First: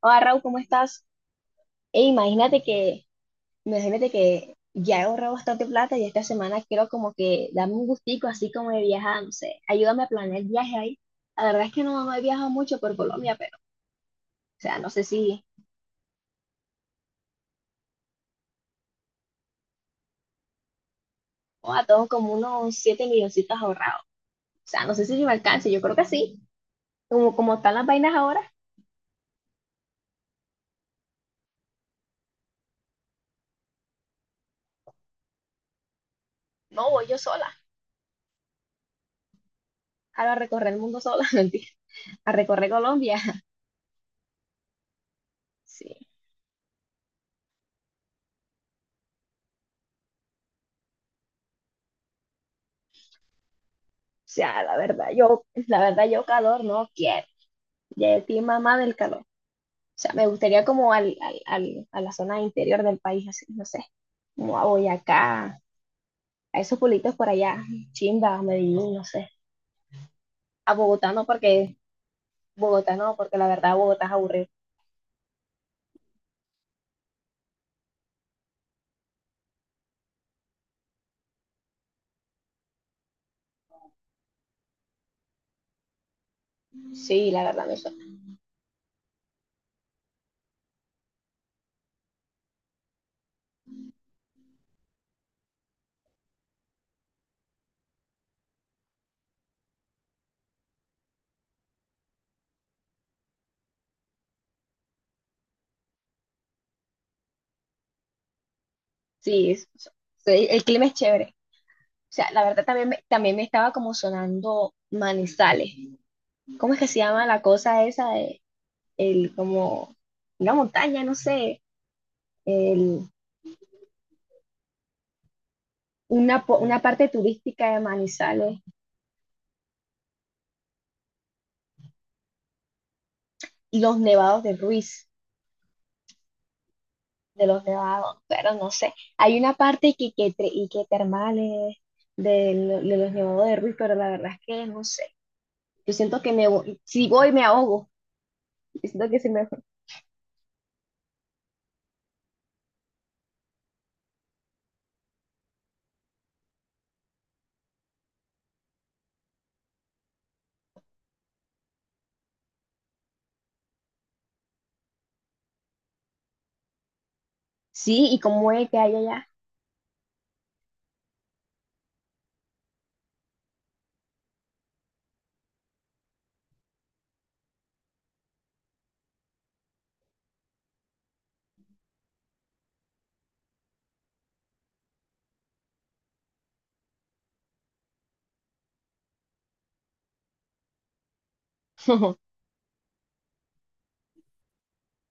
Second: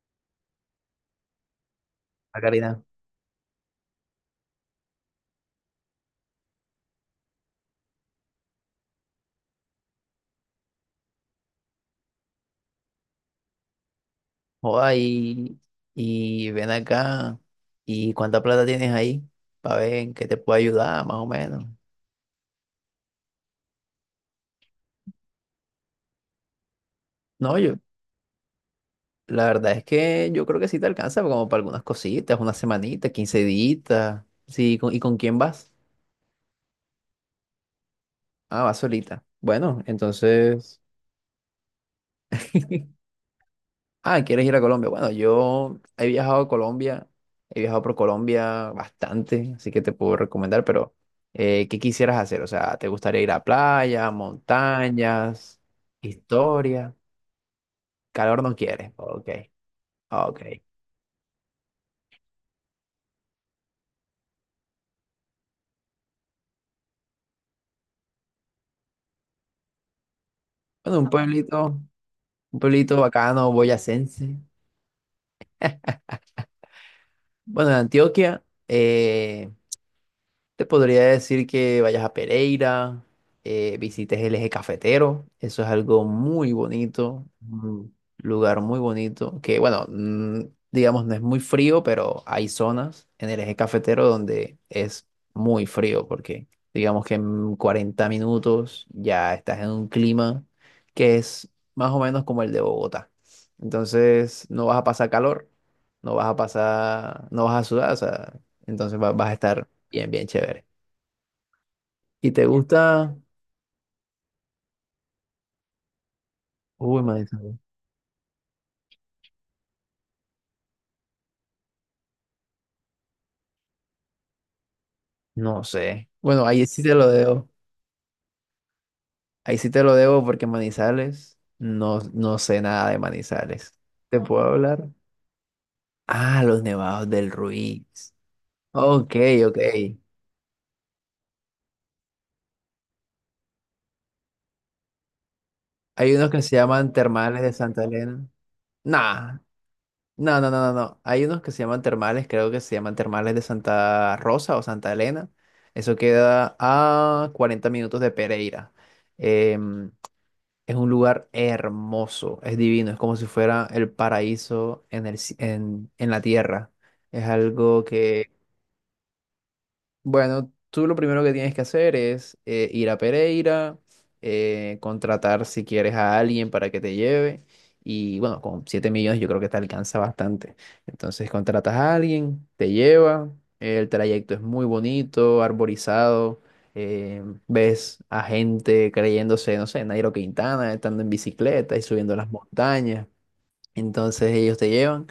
Hola Raúl, ¿cómo estás? Ey, Ah, Karina. Imagínate que ya he ahorrado bastante plata y esta semana quiero como que darme un gustico así como de viajar, no sé, ayúdame a planear el viaje ahí. La verdad es que no he viajado mucho por Colombia, pero, o sea, no Joda, sé si, ven acá. ¿Y cuánta plata tienes ahí? Para ver en qué te puedo ayudar, más o menos. o a tengo como unos 7 milloncitos ahorrados. O sea, no sé si me alcance, yo creo que sí. Como No, están yo, las vainas ahora, la verdad es que yo creo que sí te alcanza como para algunas cositas, una semanita, 15 días. Sí, ¿y con quién vas? no voy yo sola. Ah, vas solita. Bueno, Ahora a recorrer el entonces. mundo sola, mentira, a recorrer Colombia. Ah, ¿quieres ir a Colombia? Bueno, yo Sí, he o viajado a Colombia, he viajado por Colombia bastante, así que te puedo recomendar, pero ¿qué quisieras hacer? O sea, ¿te gustaría ir a playa, sea, montañas, la verdad, yo calor no historia? quiero. Ya estoy ¿Calor no mamá quieres? del calor. O Ok, sea, me ok. gustaría como a la zona interior del país, así, no sé, como a Boyacá, a esos pueblitos por allá, Chimba, Medellín, no sé. A Bueno, un Bogotá pueblito no, porque la bacano, verdad Bogotá es boyacense. aburrido. Bueno, en Antioquia, eh, te podría decir que vayas a Pereira, visites el eje cafetero. Eso es algo muy bonito, Sí, la verdad me un suena. lugar muy bonito, que bueno, digamos no es muy frío, pero hay zonas en el eje cafetero donde es muy frío, porque digamos que en 40 minutos ya estás en un clima que es más o menos como el de Bogotá. Entonces no vas a pasar calor, no vas a pasar, no vas a sudar, o sea, entonces vas a Sí, es- estar bien, bien, sí, el chévere. clima es chévere. O sea, ¿Y la te verdad gusta? también me estaba como sonando Manizales. ¿Cómo es que se Uy, llama la Manizales. cosa esa de el como una montaña, no sé, el, No sé. Bueno, ahí una sí te parte lo debo. turística de Manizales, Ahí sí te lo debo porque Manizales, no, no sé nada de Manizales. los ¿Te nevados puedo de hablar? Ruiz? Ah, los nevados del De los Ruiz. nevados, pero no sé. Ok, Hay una ok. parte que, tre- y que termales de los nevados de Ruiz, pero la verdad es que no sé. Yo Hay siento unos que que se llaman si voy termales me de Santa ahogo. Elena. Yo siento que se Nah, me... no, no, no, no, no. Hay unos que se llaman termales, creo que se llaman termales de Santa Rosa o Santa Elena. Eso queda a 40 minutos de Pereira. Em, Es un lugar hermoso, es divino, es como si fuera el paraíso en en la tierra. Es algo Sí, ¿y que, como es que hay allá? bueno, tú lo primero que tienes que hacer es, ir a Pereira, contratar si quieres a alguien para que te lleve. Y bueno, con 7 millones yo creo que te alcanza bastante. Entonces contratas a alguien, te lleva, el trayecto es muy bonito, arborizado, eh, ves a gente creyéndose, no sé, Nairo Quintana, estando en bicicleta y subiendo las montañas. Entonces ellos te llevan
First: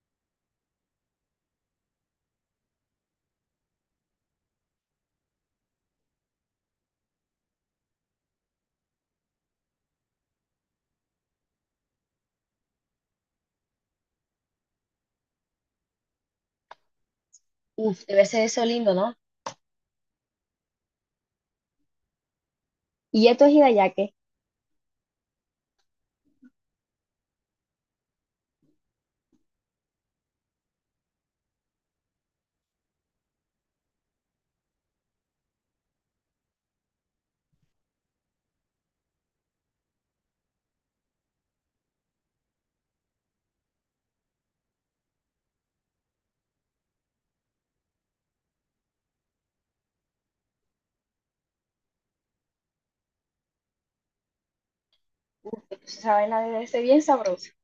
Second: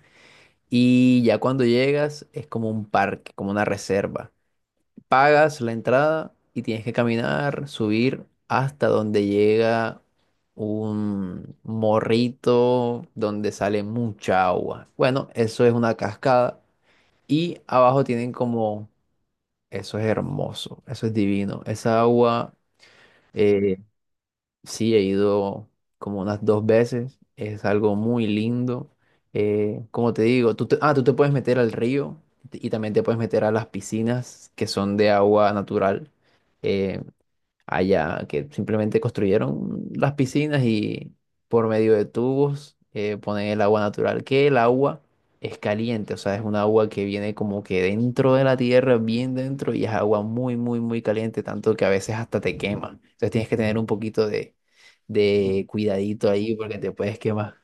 y ya cuando llegas es como un parque, como una reserva. Pagas la entrada y tienes que caminar, subir hasta donde llega un morrito donde sale mucha agua. Bueno, eso es una cascada y Uf, abajo debe tienen ser eso como, lindo, ¿no? eso es hermoso, eso es divino, esa agua... Y esto es eh, Hidayake. sí, he ido como unas dos veces, es algo muy lindo. Como te digo, tú te puedes meter al río y también te puedes meter a las piscinas que son de agua natural. Eh, allá, que simplemente construyeron las piscinas y por medio de tubos, ponen el agua natural, que el agua es caliente, o sea, es un agua que viene como que dentro de la tierra, bien dentro, y es agua muy, muy, muy caliente, tanto que a veces hasta te quema. Entonces tienes que tener un poquito de Esa cuidadito vaina ahí debe porque ser te bien puedes sabrosa. quemar.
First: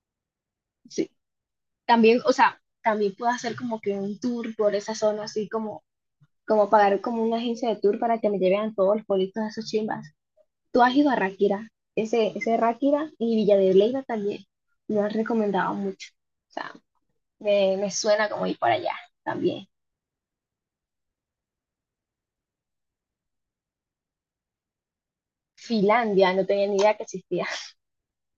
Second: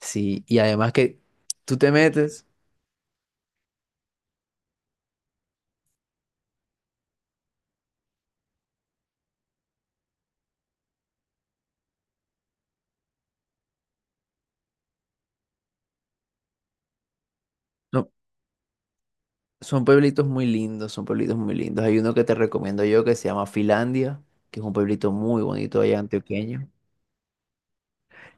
Sí, y además Sí. que tú te También, o metes, sea, también puedo hacer como que un tour por esa zona, así como, como pagar como una agencia de tour para que me lleven a todos los pueblitos de esos chimbas. Tú has ido a Ráquira, ese Ráquira y Villa de Leyva también. Me lo han recomendado mucho. O sea, me no. suena como ir para allá también. Son pueblitos muy lindos, son pueblitos muy lindos. Hay uno que te recomiendo yo que se llama Filandia, que es un pueblito muy bonito allá Finlandia, no tenía antioqueño. ni idea que existía.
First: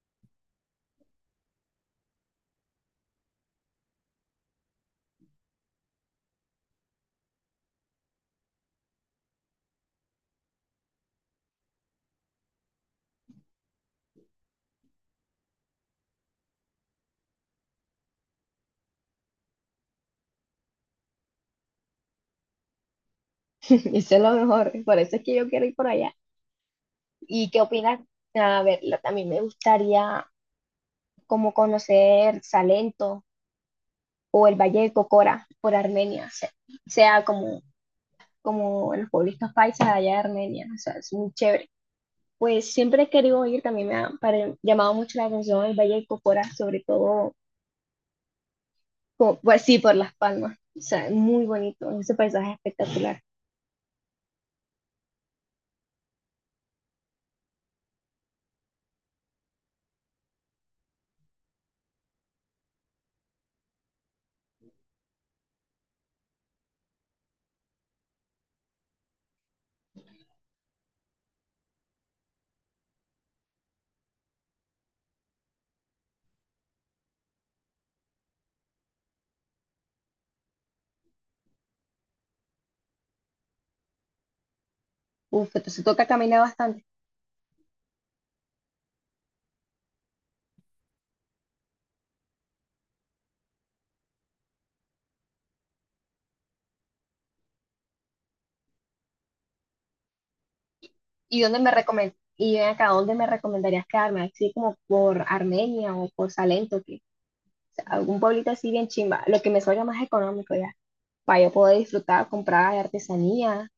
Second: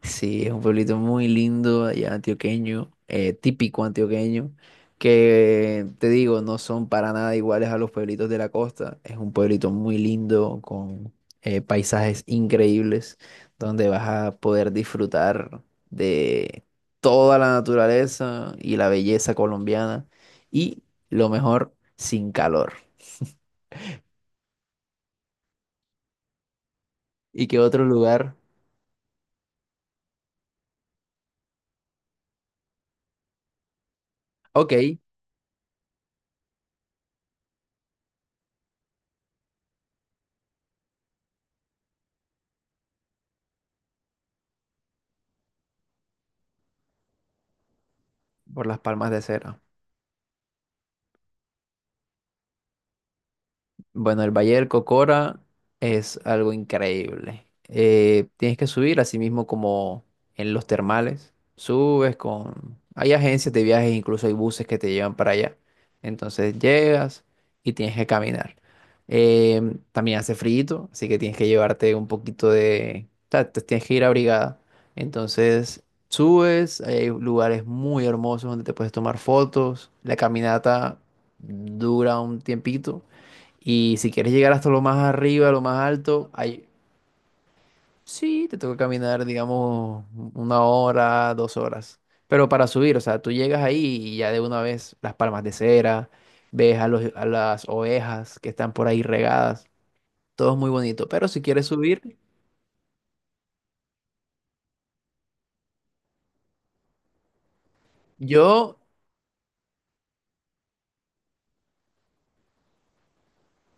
Sí, es un pueblito muy lindo allá antioqueño, típico antioqueño, que te digo, no son para nada iguales a los pueblitos de la costa. Es un pueblito muy lindo, con paisajes increíbles, donde vas a poder disfrutar de toda la naturaleza y la belleza colombiana y lo mejor, sin calor. Eso es lo mejor, por eso es que yo quiero ir por allá. ¿Y ¿Y qué qué otro opinas? lugar? A ver, lo- también me gustaría como conocer Salento o el Ok, Valle de Cocora por Armenia, o sea, sea como, como los pueblitos paisas allá de Armenia, o sea, es muy chévere. Pues siempre he querido ir, también me ha llamado mucho la atención el Valle de Cocora, sobre todo, por las Palmas de Cera. pues sí, por Las Palmas. O sea, es muy bonito, ese paisaje es espectacular. Bueno, el Valle del Cocora es algo increíble. Tienes que subir, así mismo como en los termales. Subes con... hay agencias de viajes, incluso hay buses que te llevan para allá. Entonces llegas y tienes que caminar. También hace frío, así que tienes que llevarte un poquito de... o sea, te tienes que ir abrigada. Entonces subes, hay lugares muy hermosos donde te puedes tomar fotos. La caminata dura un tiempito y si quieres llegar hasta lo más arriba, Uf, lo más entonces toca alto, caminar ahí bastante. sí te toca caminar, digamos, 1 hora, 2 horas. Pero para subir, o sea, tú llegas ahí y ya de una vez las palmas de cera, ves a a las ovejas que están por ahí regadas, todo es muy bonito. Pero si ¿Y dónde quieres me recomend subir, y ven acá, dónde me recomendarías quedarme? Así como por Armenia o por Salento, que o sea, algún pueblito así yo bien chimba, lo que me salga más económico ya, para yo poder disfrutar, comprar artesanía,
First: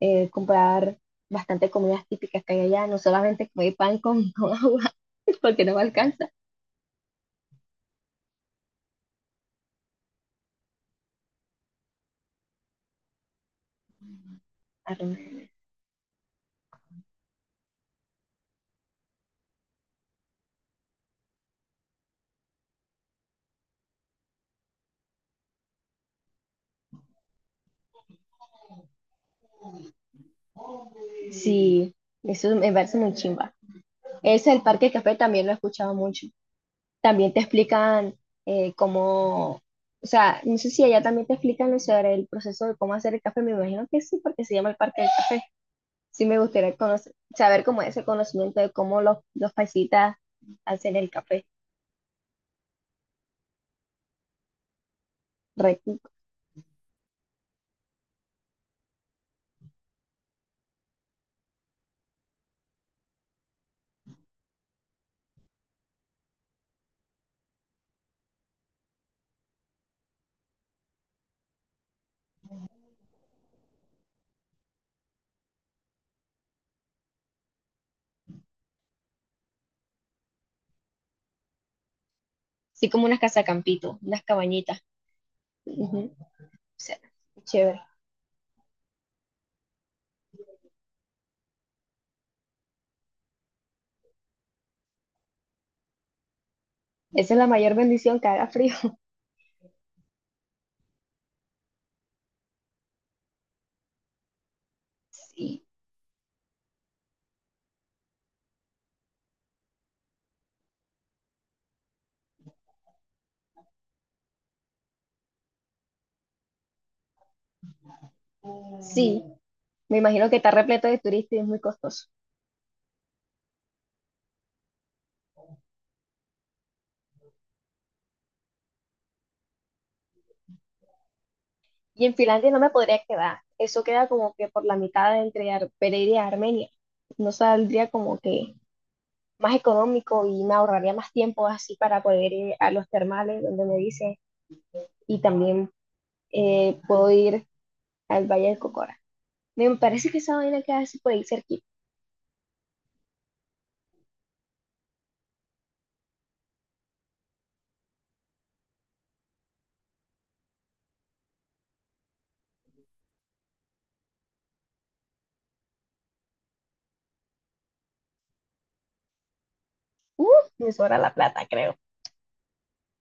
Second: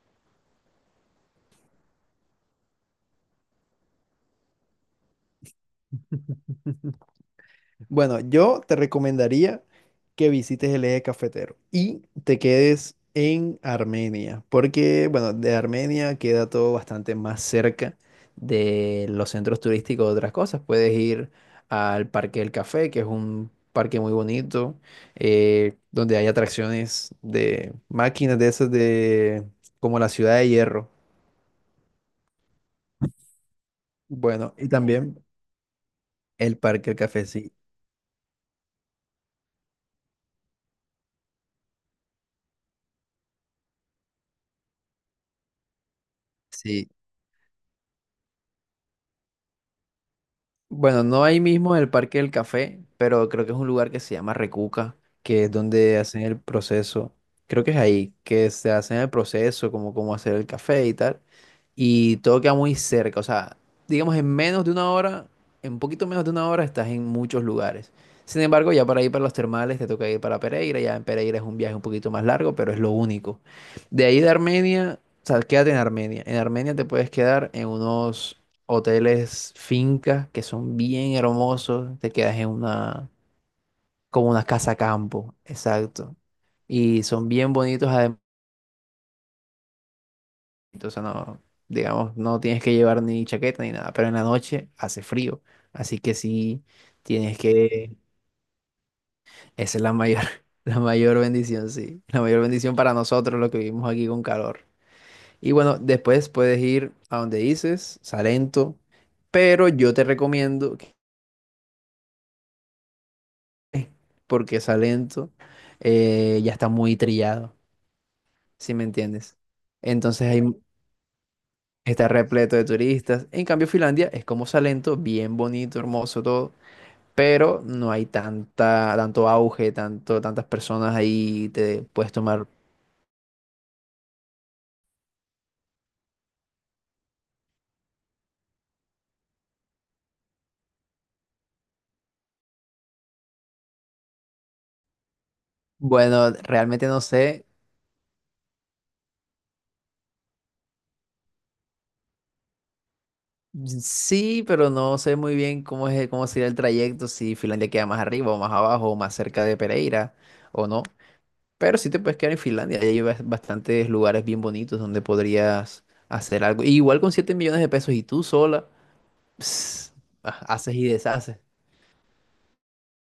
comprar bastante comidas típicas que hay allá, no solamente comer pan con, con agua, porque no me alcanza. bueno, yo te recomendaría que visites el eje cafetero y te quedes en Armenia, porque, bueno, de Armenia queda todo bastante más cerca de los centros turísticos de otras cosas. Puedes ir al Parque del Café, que es un parque muy bonito, donde hay atracciones de máquinas de esas de, como la Ciudad de Hierro. Sí, eso me parece muy chimba. Ese, Bueno, el y Parque Café, también también lo he escuchado mucho. el Parque del Café, También te sí. explican eh, cómo, o sea, no sé si allá también te explican sobre el proceso de cómo hacer el café. Me imagino que sí, porque se llama el Parque del Café. Sí, me gustaría Sí, conocer, saber cómo es ese conocimiento de cómo los paisitas hacen bueno, el no ahí café. mismo en el Parque del Café, pero creo que es un lugar que se llama Recuca, que es Re donde rico. hacen el proceso. Creo que es ahí, que se hacen el proceso, como cómo hacer el café y tal. Y todo queda muy cerca, o sea, digamos en menos de una hora, en un poquito menos de una hora estás en muchos lugares. Sin embargo, ya para ir para los termales te toca ir para Pereira, ya en Pereira es un viaje un poquito más largo, pero es lo único. De ahí de Armenia, o sea, quédate en Armenia. En Armenia te puedes quedar en unos hoteles, fincas que son bien hermosos. Te quedas en Sí, como una, unas casacampitos, unas como una casa cabañitas. campo, Ujú. exacto. O sea, Y son bien chévere. bonitos además. Entonces no, digamos, no tienes que llevar ni chaqueta ni nada, pero en la noche hace frío. Así que sí, Esa es tienes la mayor que... bendición, que haga frío. esa es la mayor, la mayor bendición, sí. La mayor bendición para nosotros los que vivimos aquí con calor. Y Sí, bueno, después puedes ir a donde dices, Salento, pero yo te recomiendo porque esa lento, ya está muy trillado, ¿si me sí. entiendes? Me Entonces imagino que ahí está repleto de turistas y es muy costoso. está repleto de turistas. En cambio, Finlandia es como Salento, bien bonito, hermoso todo, pero no hay tanta, tanto auge, tanto, tantas personas ahí te Y puedes en tomar. Finlandia no me podría quedar. Eso queda como que por la mitad entre Pereira y Armenia. No saldría como que más económico y me ahorraría más tiempo así para poder ir a los termales donde me dice. Y también Bueno, realmente no puedo sé. ir al Valle del Cocora. Me parece que esa vaina queda así por ahí cerquita. Sí, pero no sé muy bien cómo es, cómo sería el trayecto, si Finlandia queda más arriba o más abajo o más cerca de Pereira o no. Pero sí te puedes quedar en Finlandia, ahí hay bastantes lugares bien bonitos donde podrías hacer algo. Y igual con 7 millones de pesos y tú sola, ps, Uh, me haces y sobra la deshaces. plata, creo.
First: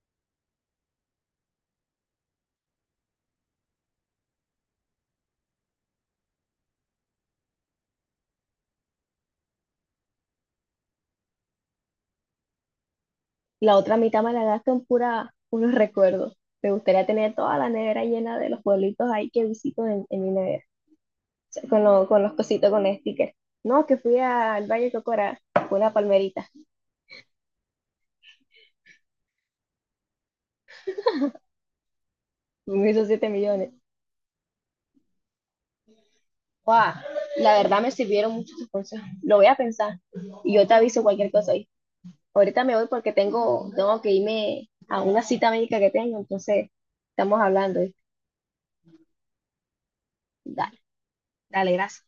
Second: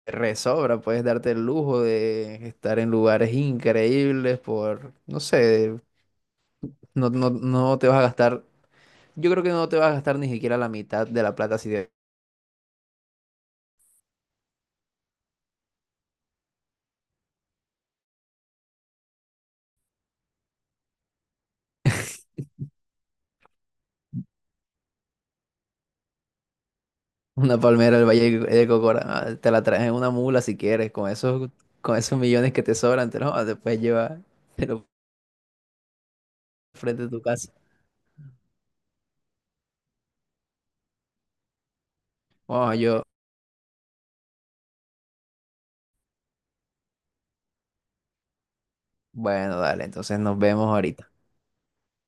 Te resobra, puedes darte el lujo de estar en lugares increíbles por, no sé, no, no, no te vas a gastar, yo creo que no te vas a gastar ni siquiera la mitad de la plata si de La otra mitad me la gasto en pura unos recuerdos. Me gustaría tener toda la nevera llena de los pueblitos ahí que visito en mi nevera. Con los cositos, con el sticker. No, que fui al Valle Cocora con una palmerita, una palmera del Valle de Cocora, ah, te la traes en una mula si quieres, con esos millones que te me hizo sobran, te siete los te millones. puedes llevar, te lo ¡Guau! frente de tu casa. La verdad me sirvieron mucho tus consejos. Lo voy a pensar y yo te aviso cualquier cosa ahí. Ahorita Bueno, me voy yo, porque tengo que irme a una cita médica que tengo, entonces estamos hablando, ¿eh? Bueno, dale, entonces nos vemos Dale, ahorita. dale, gracias.